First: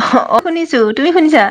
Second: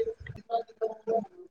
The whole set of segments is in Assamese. অ', শুনিছো। তুমি শুনিছা?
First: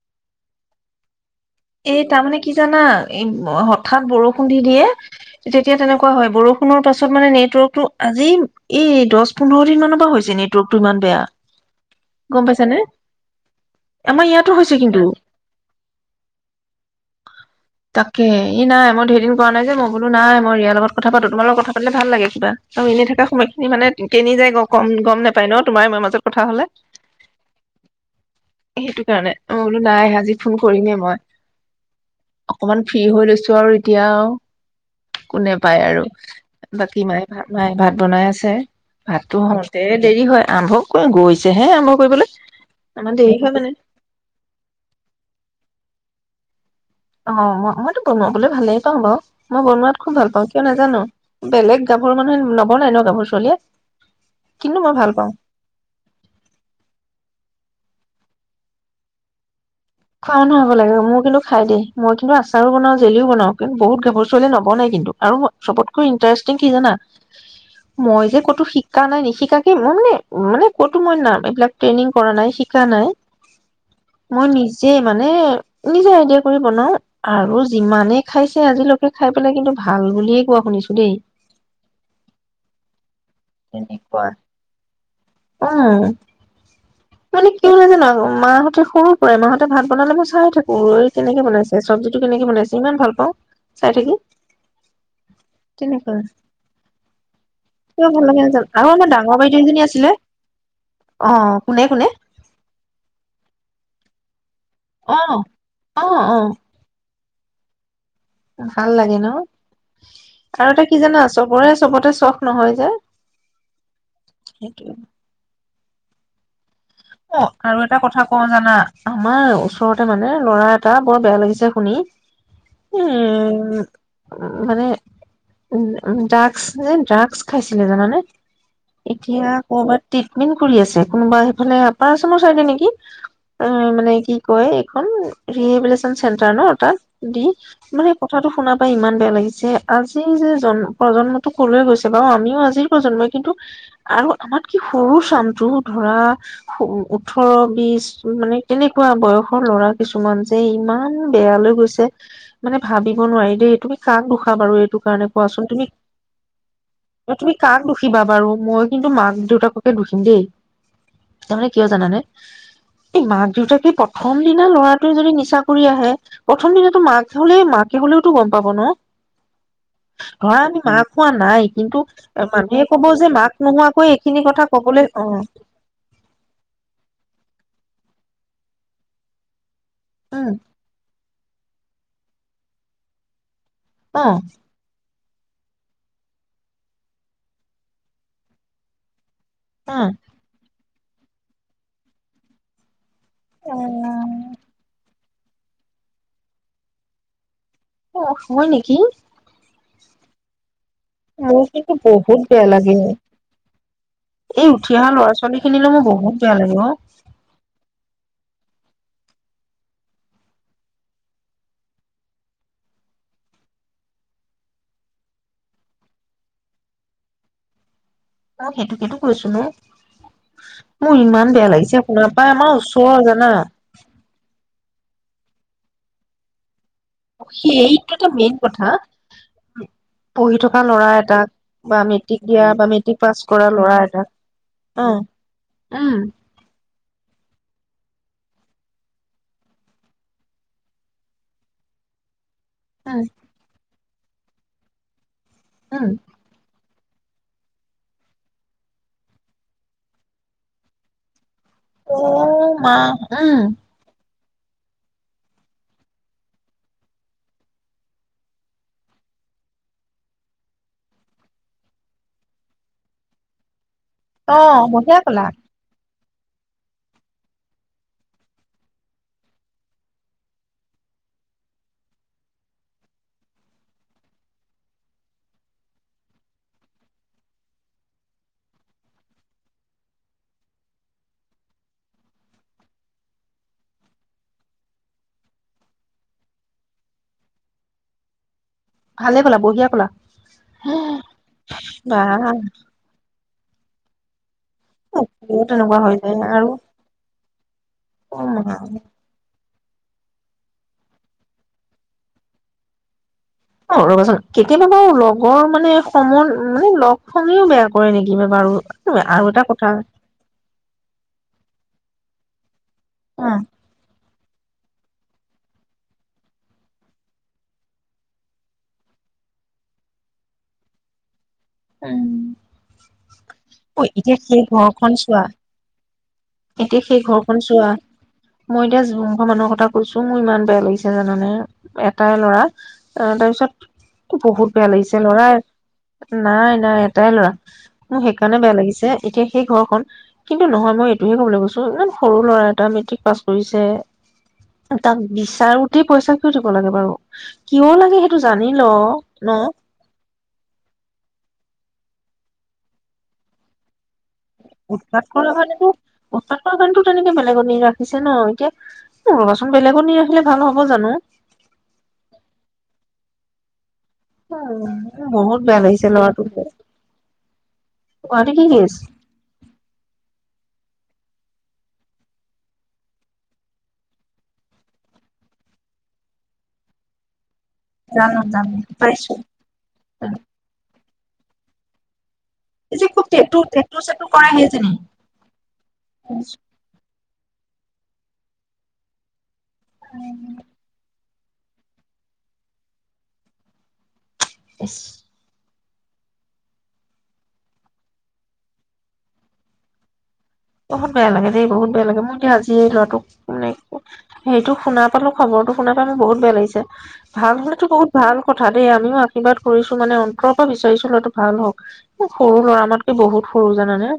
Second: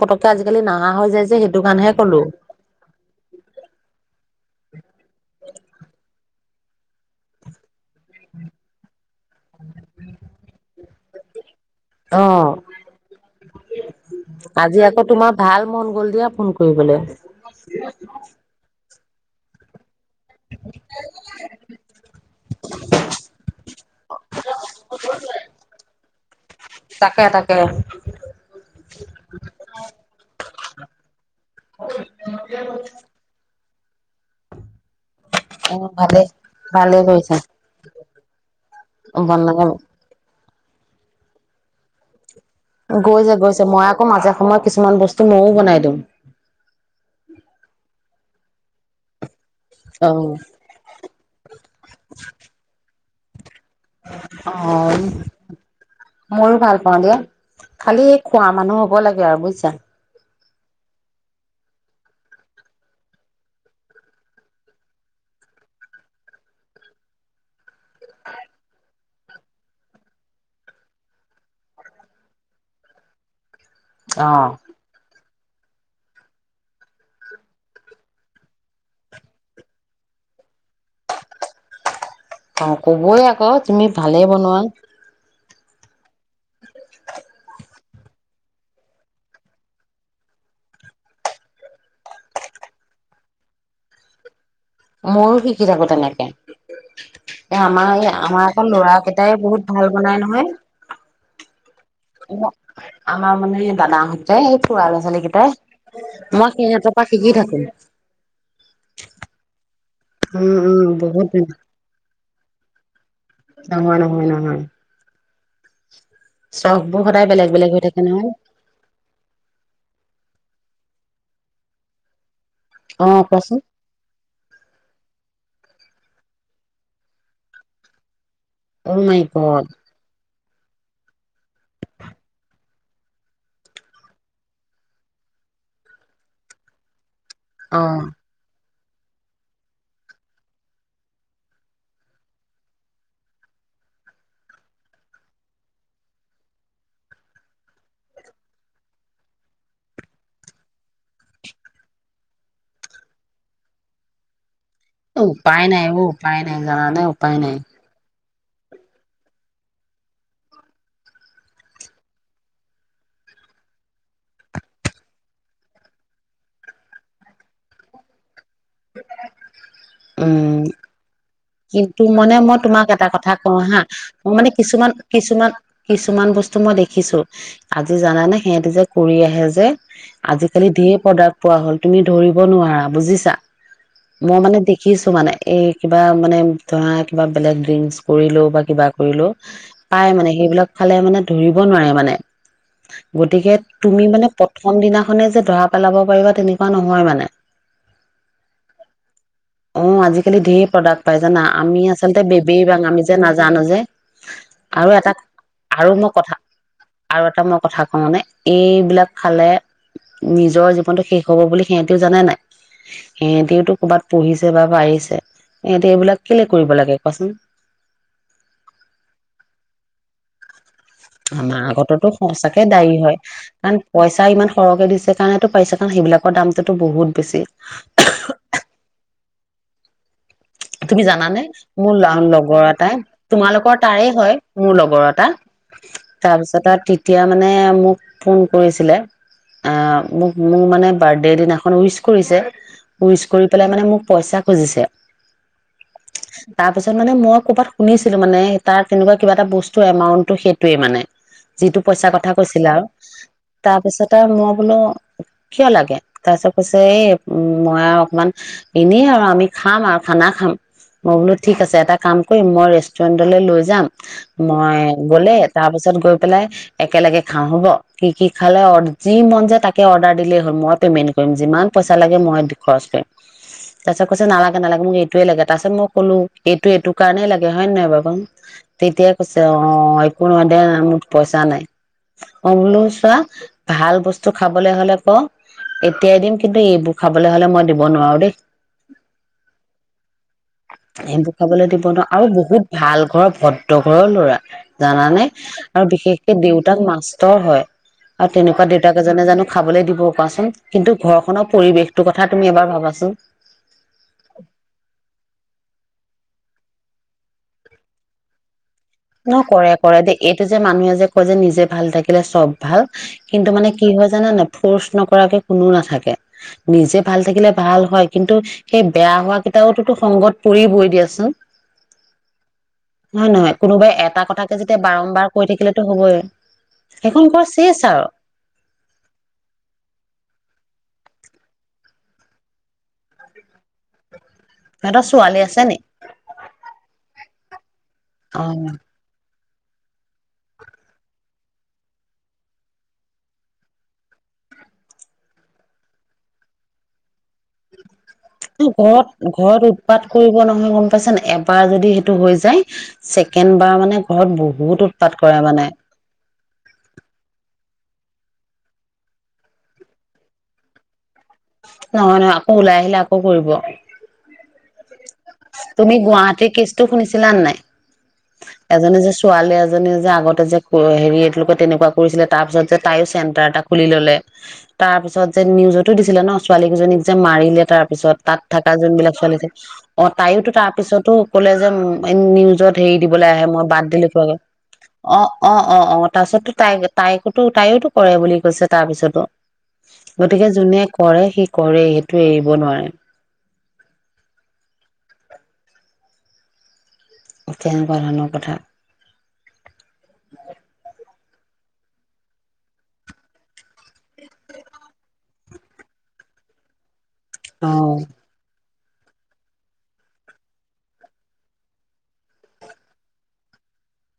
পটকে আজিকালি নাহা হৈ যায় যে সেইটো। কাৰণেহে এ, কলো তাৰমানে কি জানা, এই হঠাৎ বৰষুণ দি দিয়ে, তেতিয়া তেনেকুৱা হয়। বৰষুণৰ পাছত মানে নেটৱৰ্কতটো, আজি এই দচ-পোন্ধৰ দিনমানৰ পৰা হৈছে, নেটৱৰ্কতটো ইমান বেয়া। অ'। গম পাইছানে আমাৰ ইয়াতো হৈছে আজি কিন্তু আকৌ তোমাৰ ভাল মন গ'ল দিয়া ফোন। হৈ গ'লে। তাকে ই নাই মই হেৰিও কৰা নাই যে মই, বোলো নাই মই ইয়াৰ লগত কথা পাতো তোমাৰ লগত কথা পাতিলে ভাল লাগে কিবা আৰু এনেই থকা সময়খিনি মানে কনিি যায় কম গম নোপাই ন তোমাৰ মোৰ মাজত কথা হলে তাকে তাকে সেইটো কাৰণে অ বোলো নাই আজি ফোন কৰিমেই মই, অকমান ফ্ৰী হৈ লৈছো। আৰু এতিয়াও কোনে অ পায় আৰু ভালেই ভালেই বাকী মায়ে কৰিছা ভাত মায়ে ভাত বনাই আছে ভাততো বনাব হওঁতে দেৰি হয়। আৰম্ভ কৰি গৈছে হে আৰম্ভ কৰিবলৈ আমাৰ গৈছে দেৰি হয় গৈছে মানে মই আকৌ মাজে সময়ত কিছুমান বস্তু মইওঁ বনাই দিম, অ' অ' মই বনাবলৈ ভালেই পাওঁ বাৰ। মই বনোৱাত অ খুব ভাল পাওঁ কিয় নাজানো বেলেগ গাভৰু মানুহে নবনাই ন গাভৰু চলিয়ে, অ ময়ো ভাল পাওঁ দিয়া খালি খোৱা মানুহ হ'ব লাগে আৰু বুজিছা। খোৱা মানুহ হ'ব লাগে মোৰ কিন্তু খাই দেই মই কিন্তু আচাৰো বনাওঁ জেলিও বনাও কি বহুত গাভৰু ছোৱালীয়ে নবনাই কিন্তু আৰু চবতকৈ ইণ্টাৰেষ্টিং কি জানা? মই যে ক'তো শিক শিকা নাই নিশিকখা কি মানে মানে কটু মই মানে এইবিলাক ট্ৰেইনিং কৰা নাই শিকখা নাই আহ দেই মানে নিজে আইডিয়া কৰি বনাও আৰু যিমানে খাইছে আজিলৈকে খাই পেলাই কিন্তু ভাল বুলিয়ে কোৱা শুনিছো। দেই। অ কবই আকৌ তুমি তেনেকুৱা। ভালেই বনোৱা। উম মানে কি হয় জানো মাহতে সৰু পৰায়ে মাহতে, ভাত বনালে মই চাই থাকো ৰ কেনেকে বনাইছে চব্জিটো কেনেকে বনাইছে ইমান ভাল পাওঁ চাই থাকি। ময়ো শিকি থাকো তেনেকুৱা তেনেকে এই আমাৰ এই কিয় ভাল লাগে আমাৰ নাজানো এই আৰু লৰা আমাৰ কেইটাই ডাঙৰ বাইদেউ বহুত এজনী ভাল আছিলে বনাই নহয় অ কোনে কোনে আমাৰ মানে দাদাহতে এই খোৰা লৰা অ অ অ ছোৱালীকিতায়ে মই সিহঁতৰ, শিকি থাকো। ভাল লাগে ন, উম আৰু উম এটা কি জানা বহুত চবৰে চবতে চখ নহয়। হ নহয় নহয় নহয় ফুচ অ আৰু এটা কথা কওঁ জানা আমাৰ ওচৰতে মানে ল'ৰা এটা বৰ বেয়া লাগিছে শুনি, অ কোৱাচোন উম মানে উ ড্ৰাগছ যে ড্ৰাগছ খাইছিলে জানানে? অ মাই এতিয়া গড কবাত, মেইন কৰি আছে কোনোবা সেইফালে ৰ চাইডে নেকি এ মানে কি কয় এইখন ৰিহেবিলচন চেন্টাৰ ন তাত [unintelligible] দি অ মানে কথাটো শুনা ইমান বেয়া লাগিছে আজি যে জন্ম প্ৰজন্মটো কলে গৈছে বাৰু আমিও আজিৰ প্ৰজন্মই কিন্তু আৰু আমাত কে সৰু চামটো ধৰা ওঠৰ বিশ মানে এনেকুৱা বয়সৰ ল'ৰা কিছুমান যে ইমান বেয়া লৈ গৈছে মানে ভাবিব নোৱাৰি দেই তুমি কাক দোষ [unintelligible] বাৰু এইটো কাৰণে উপায় কোৱাচোন নাই তুমি অ উপায় নাই জানানে উপায় তুমি নাই। কাক দুখিবা বাৰু মই কিন্তু মাক দেউতাককে দুষিম দেই তাৰমানে কিয় জানানে এই মাক দেউতাকে প্ৰথম দিনা লৰাটোৱে যদি নিচা কৰি আহে প্ৰথম দিনাাতটো মাকে হলে মাকে হলেও টো গম পাব ন উম ধৰা আমি মা খোৱা ন কিন্তু মানে মই তোমাক এটা কথা মাক কওঁ হা নোহোৱাকৈ মই এইখিনি মানে কথা কিছুমান কবলৈ অ কিছুমান [unintelligible] কিছুমান বস্তু মই দেখিছো আজি জানানে সিহঁতি যে কৰি আহে যে উম আজিকালি দিয়ে প্ৰডাক্ট পোৱা হল তুমি ধৰিব নোৱাৰা বুজিছা অ মই মানে দেখিছো মানে? এই কিবা মানে ধৰা কিবা বেলেগ ড্ৰিংকচ কৰি লোও বা কিবা কৰিলও, উম পাই মানে সেইবিলাক খালে মানে ধৰিব নোৱাৰে মানে গতিকে তুমি মানে অ', প্ৰথম দিনা খনে যে ধৰা পেলাব পাৰিবা তেনেকুৱা নহয় মানে অ হয় নেকি অ আজিকালি ধেৰ প্ৰডাক্ট পাই জানা মোৰ আমি কিন্তু আচলতে বহুত বেয়া বেবেইবাং লাগে। আমি যে নাজানো যে এই উঠি আৰু অহা এটা ল'ৰা ছোৱালী খিনিলৈ আৰু মোৰ মই বহুত কথা বেয়া লাগে অ'। আৰু এটা মই কথা কওঁ নে এইবিলাক খালে নিজৰ জীৱনটো শেষ হব বুলি সিহঁতিও জানে নাই সিহঁতিওতো ক'ৰবাত পঢ়িছে বা পাৰিছে ইহঁতে এইবিলাক কেলৈ কৰিব লাগে কচোন অ সেইটোোক সেইটো কৈছো ন, মোৰ ইমান আমাৰ বেয়া লাগিছে আগতেতো আপোনাৰ পৰা সচাকে আমাৰ দৰী হয় ওচৰৰ জানা। কাৰণ পইচা ইমান সৰহকে দিছে কাৰণ পাইছে কাৰণ সেইবিলাকৰ দামটো, সেইটো এটা মেইন কথা। পঢ়ি থকা তুমি ল'ৰা জানানে এটাক মোৰ বা ল মেট্ৰিক লগৰ দিয়া বা এটাই মেট্ৰিক পাছ কৰা তোমালোকৰ ল'ৰা তাৰে এটাক হয় মোৰ লগৰ উম, এটা উম, তাৰপিছত আৰু এতিয়া মানে মোক ফোন কৰিছিলে মোক মোৰ মানে বাৰ্থডে দিনাখন উইচ কৰিছে। উইচ উম, কৰি পেলাই মানে মোক, পইচা খুজিছে উম! তাৰ পিছত মানে মই ক'বাত শুনিছিলো মানে তাৰ তেনেকুৱা কিবা এটা বস্তু এমাউনটটো সেইটোৱে মানে যিটো পইচা কথা কৈছিলে অ', আও মা উম, তাপিছতে মোক বোলো কিয় লাগে তাপিছত কৈছে এই উ মই আও অকমান এনে আৰু আমি খাম আও খানা খাম। মই বোলো ঠিক আছে এটা কাম কইম মই ৰেষ্টুৰেন্টলৈ লৈ যাম মই অ', বঢ়িয়া গলে ক'লা তাৰ পিছত গৈ পেলাই একেলগে খাওঁ হ'ব কি কি খালে অ যি মন য তাকে অৰ্ডাৰ দিলেই হ'ল মই পেমেন্ট কইম যিমান পইচা লাগে মই দি খৰচ কৰিম তা‌ পিছত কৈছে নালাগে নালাগে মোক এ হেটোৱে লাগে তা পিছত মই কলো এইটো এইটো কাৰণে লাগে হয় নে নহয় বাও। তেতিয়া কৈছে অ একো নহয় দে না মোক পইচা নাই অ বোলো চোৱা ভাল বস্তু খাবলৈ হলে ক এতিয়াই দিম কিন্তু এইবোৰ খাবলৈ হলে মই দিব নোৱাৰো দেই ভালে ক'লা বহিয়া হেবো খাবলৈ দিব নোৱাও বা আও বহুত ভাল ঘৰ ভদ তগৰৰ ল'ৰা জানানে মোৰো আৰু তেনেকুৱা হৈ যায় বিশেষকে আৰু দেউতাক মাষ্টৰ হয় আৰু অ', তেনেকুৱা মা। দেউতাক এজনে জানো খাবলৈ দিব কোৱাচোন? কিন্তু ঘৰখনৰ পৰিৱেশটো কথা তুমি এবাৰ ভাবাচোন। অ', ৰ'বাচোন কেতিয়া [unintelligible] লগৰ মানে সময় মানে লগ সঙেয়ো বেয়া কৰে নেকি বা বাৰু? ন' আৰু এটা কৰে, কথা কৰে দেই এইটো যে, মানুহে যে, কয় যে, নিজে ভাল থাকিলে চব ভাল কিন্তু উম মানে কি হয়, জানানে নাই ফৰ্চ নকৰাকে কোনো নাথাকে, নিজে ভাল থাকিলে ভাল হয়, কিন্তু সেই বেয়া হোৱা কিটাওতো সংগত পৰিবই দিয়াচোন। উম। হয় নহয় কোনোবাই এটা কথাকে যেতিয়া বাৰম্বাৰ কৈ থাকিলেতো হ'বই। এতিয়া সেই সেইখন ঘৰ ঘৰখন চেচ চোৱা আৰু মই এতিয়া যোনঘৰ মানুহ কথা কৈছো মোৰ ইমান বেয়া লাগিছে জানানে এটাই ল'ৰা তাৰপিছত বহুত বেয়া সিহঁতৰ লাগিছে ছোৱালী আছে লৰাই নি নাই -নাই [inaudible] মোৰ অ সেইকাৰণে বেয়া লাগিছে এতিয়া সেই ঘৰখন কিন্তু নহয় মই এ তাকে‌ কবলৈ গৈছো ইমান সৰু ল'ৰা এটা মেট্ৰিক পাছ কৰিছে তাক বিচাৰোতেই পইচা কিয় দিব লাগে বাৰু কিয় লাগে সেইটো জানি ল ঘৰত ন -ঘৰত উৎপাত কৰিব নহয় গম পাইছানে নাই এবাৰ যদি হে টো হৈ যায় ছেকেণ্ড বাৰ মানে ঘৰত বহুত উৎপাত কৰে কৰা মানে কাৰণেটো- উৎপাত কৰা কাৰণেটো তেনেকে বেলেগৰ নি ৰা পিছে ন এতিয়া ৰবাচোন বেলেগত নি ৰাখিলে ভাল হ'ব জানো? নহয় নহয় আকৌ ওলাই আহিলে আকৌ কৰিব বহুত বেয়া তুমি লাগিছে ল'ৰাটো গুৱাহাটীৰ যে। কেচটো শুনিছিলা নাই গুৱাহাটী কি এজনী কৰিছে যে ছোৱালী এজনী যে আগতে যে হেৰি এতলোকে তেনেকুৱা কৰিছিলে, তাৰ পিছত যে তায়ো চেন্টাৰ এটা খুলি ললে। তাৰ পিছত যে নিউজটো দিছিলে ন, ছোৱালী কেজনীক যে মাৰিলে। তাৰ পিছত, তাত জানো থাকা জানো জোনবিলাক পাইছো ছোৱালী আছিল অ তায়োতো তাৰপিছত টো কলে যে ম [unintelligible] যত হেৰি এই যে খুব দিবলৈ আহে টেটু মই বাদ টেটু দিলো, চেটু [unintelligible] কৰা সেইজনী অ অ অ অ তাৰ পিছতো তাই তাইকো তু তাইওতো কৰে বুলি কৈছে তাৰ পিছতো! গতিকে যোনে কৰে সি কৰে, সেইটো এৰিব নোৱাৰে। ইচ! তেনকুৱা ধৰণৰ কথা। বহুত বেয়া লাগে দেই বহুত বেয়া লাগে, মই এতিয়া আজি এই ল'ৰাটোক মানে হেইটো শুনা পালো খবৰটো শুনা পায় মোৰ বহুত বেয়া লাগিছে। ভাল অ হলেতো বহত ভাল ক কথা দেই, আমিও আশীৰ্বাদ কৰিছো মানে অন্তৰৰ পৰা বিচাৰিছো লৰাটো ভাল হওক। খুব সৰু ল'ৰা, আমাতকে বহুত সৰু জানানে?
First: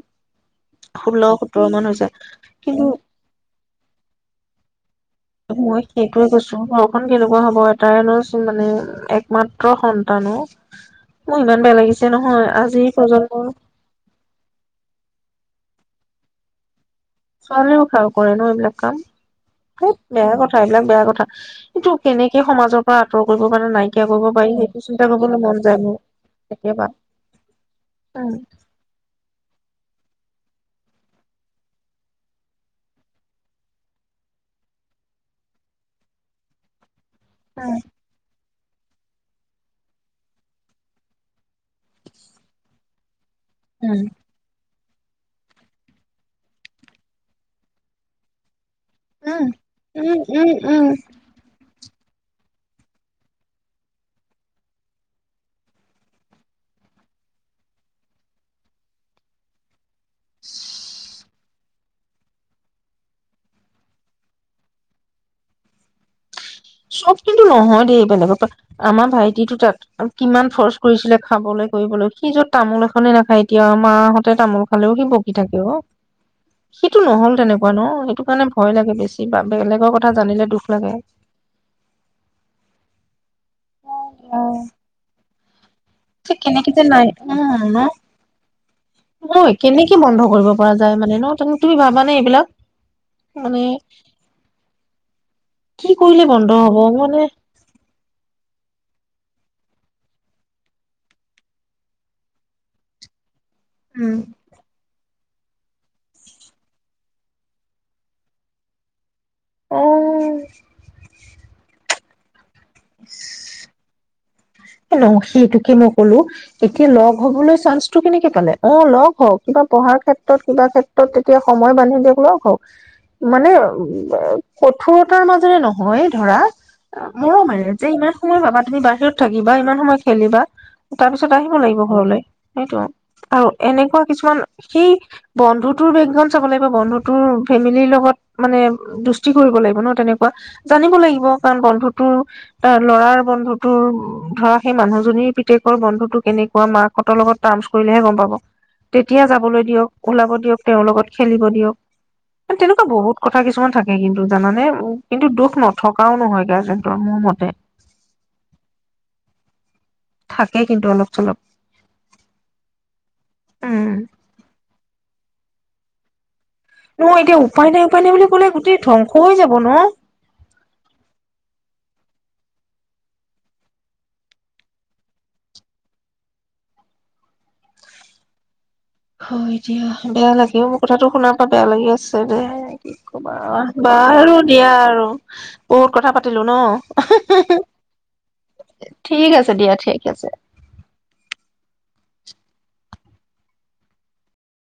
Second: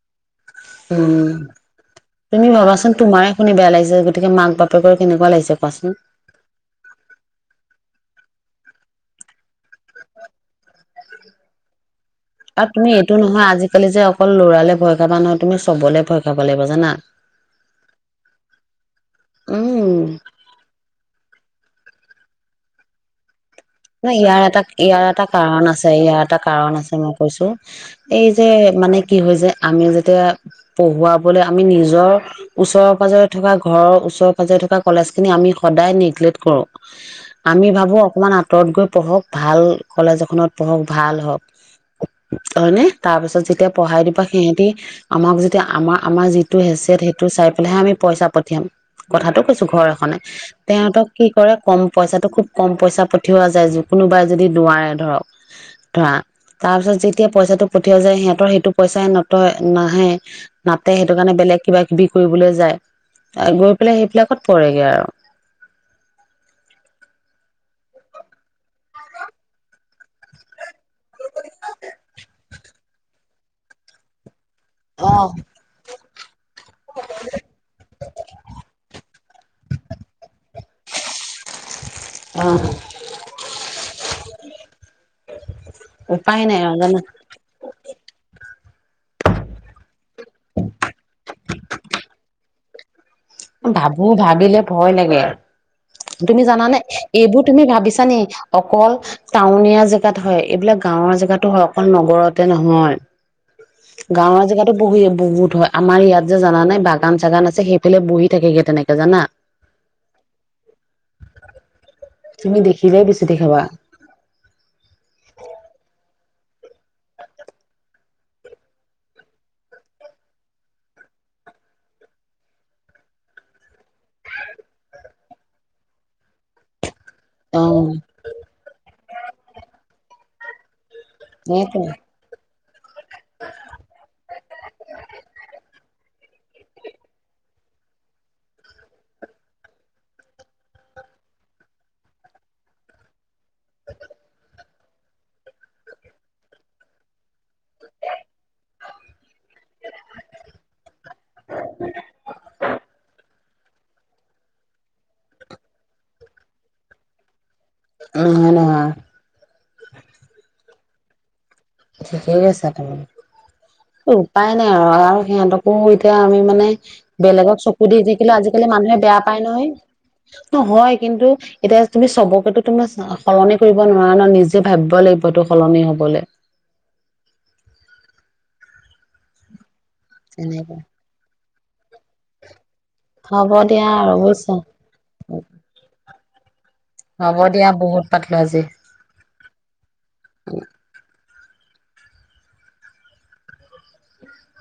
উ ষোল্ল সোতৰ মান হৈছে তুমি কিন্তু ভাবাচোন তোমাৰে শুনি বেয়া লাগিছে, গতিকে মাক বাপেকৰ। কেনেকুৱা লাগিছে মই কোৱাচোন সেইটোয়ে কৈছো ঘৰখন কেনেকুৱা হব এটাই ল'ৰা [unintelligible] মানে একমাত্ৰ সন্তান অ', মোৰ ইমান বেয়া লাগিছে নহয় আৰু আজিৰ তুমি এইটো নহয় প্ৰজন্মৰ আজিকালি যে অকল লৰালে ভয় খাবা নহয়। তুমি চবলে ভয় খাব লাগিব জানা? ছোৱালীও খাৰ কৰে ন এইবিলাক কাম? উম ধেত বেয়া কথা, এইবিলাক বেয়া কথা। কিন্তু কেনেকে সমাজৰ পৰা আঁতৰ কৰি ন ইয়াৰ এটা ইয়াৰ এটা মন কাৰণ যায় আছে মোৰ ইয়াৰ এটা কাৰণ কেতিয়াবা আছে মই কৈছো, এই উম যে মানে কি হয় যে আমি যদি তে এ, পঢ়ুৱাবলে আমি নিজৰ ওচৰে পাজৰে থকা ঘৰৰ ওচৰে পাজৰে থকা কলেজ খিনি আমি সদায় নেগলেক্ট কৰো। আমি ভাবো অকমান আত তত গৈ পঢ়ক, ভাল কলেজ এখনত পঢ়ক, ভাল হওক। হয়নে? তাৰপিছত যেতিয়া উম পঢ়াই দিবা সিহঁতি আমাক যেতিয়া আমাৰ আমাৰ যিটো হেচিয়ট, সেইটো চাই পেলাইহে আমি পইচা পঠিয়াম। কথাটো উম কৈছো ঘৰ উম এখনে, উম উম তেহতক কি কৰে কম পইচাটো খুব কম পইচা পথ পঠিওৱা যায় কোনোবাই যদি নোৱাৰে ধৰক, ধৰা। তাৰ পিছত যেতিয়া পইচাটো পঠিওৱা যায় সিহঁতৰ সেইটো পইচাই নত না, [unintelligible] নাতে সেইটো কাৰণে বেলেগ কিবা কিবি কৰিবলৈ যায়। গৈ পেলাই সেইবিলাকত পৰেগৈ আৰু। চব কিন্তু নহয় দেই বেলেগত, আমাৰ ভাইটিটো তাত কিমান ফৰ্চ কৰিছিলে খাবলৈ কৰিবলৈ, সি য'ত তামোল এখনেই নাখায় এতিয়াও, মা হঁতে তামোল খালেও সি অ বকি থাকে অ। সিটো নহ'ল তেনেকুৱা ন? সেইটো কাৰণে ভয় লাগে বেছি। কিবা বেলেগৰ কথা জানিলে দুখ লাগে। অ' [unintelligible] কেনেকি আৰু যে জানা নাই ম [unintelligible] কেনেকে কি বন্ধ কৰিব পৰা যায় মানে ন তুমি ভাবানে এইবিলাক মানে ভাবো ভাবিলে ভয় লাগে আৰু কি কৰিলে তুমি বন্ধ জানানে হব মানে এইবোৰ তুমি ভাবিছানে অকল টাউনীয়া জেগাত হয় এইবিলাক গাঁৱৰ জেগাতো হয় অকল নগৰতে নহয় উম গাঁওৰ জেগাতো বহি বহুত হয় আমাৰ ইয়াত যে জানা নাই বাগান চাগান আছে সেইফালে বহীত, থাকেগে তেনেকে জানা। আহ! তুমি দেখিলে বেছি দেখাবা। ন সেইটোকে ন কলো এতিয়া লগ হবলৈ চান্সটো কেনেকে পালে অ লগ হওক কিবা পঢ়াৰ ক্ষেত্ৰত কিবা ক্ষেত্ৰত তেতিয়া সময় বান্ধি দিয়ক লগ হওক মানে কঠোৰতাৰ মাজেৰে নহয় ধৰা। মৰম অ মাৰে যে ইমান সময় পাবা তুমি বাহিৰত থাকা বা ইমান সময় খেলিবা তাৰ পিছত আহিব লাগিব সেইটোৱে ঘৰলৈ সেইটো আৰু এনেকুৱা কিছুমান সেই বন্ধুটোৰ বেগান চাব লাগিব বন্ধুতোৰ ফেমিলিৰ লগত মানে দুষ্টি কৰিব লাগিব ন' তেনেকুৱা জানিব লাগিব কাৰণ বন্ধুতটোৰ তাৰ ল'ৰাৰ বন্ধু তোৰ ধৰা সেই মানুহজনীৰ পিতেকৰ বন্ধুতটো কেনেকুৱা মাকহঁতৰ লগত টাৰামছ কৰিলেহে গ'ম পাব। তেতিয়া যাবলৈ দিয়ক, ওলাব দিয়ক তেওঁৰ লগত খেলিব দিয়ক তেনেকুৱা বহুত কথা কথা কিছুমান থাকে কিন্তু জানে কিন্তু দুখ নথকাও নহয় গাৰ্জেনটোৰ মোৰ মতে আৰু তুমি নাহা থাকেই কিন্তু অলপ চলপ ঠিকেই কৈছা তুমি উম উপায় নাই আৰু আৰু সিহঁতক ফোন কৰিথয় আমি মানে মোৰ এতিয়া বেলেগক উপায় নাই চকু দি উপায় নাই বুলি থাকিলে ক'লে আজিকালি গোটেই মানুহে ধ্বংস বেয়া হৈ পায় যাব ন নহয় অ' হয় কিন্তু এতিয়া তুমি চবকেতো তোমাৰ চা সলনি কৰিব নোৱাৰা ন নিজে ভাবিব লাগিবতটো সলনি হ'বলৈ। হয়। দিয়া বেয়া লাগেও তেনেকে কথাটো শুনাত ক'ত বেয়া লাগি আছে। দে কি ক'বা হ'ব দিয়া আৰু বাৰু বুজিছা দিয়া আৰু বহুত কথা পাতিলোঁ ন হ'ব দিয়া বহুত পাতিলো আজি। এশেহ এশেহ ঠিক আছে দিয়া ঠিক আছে।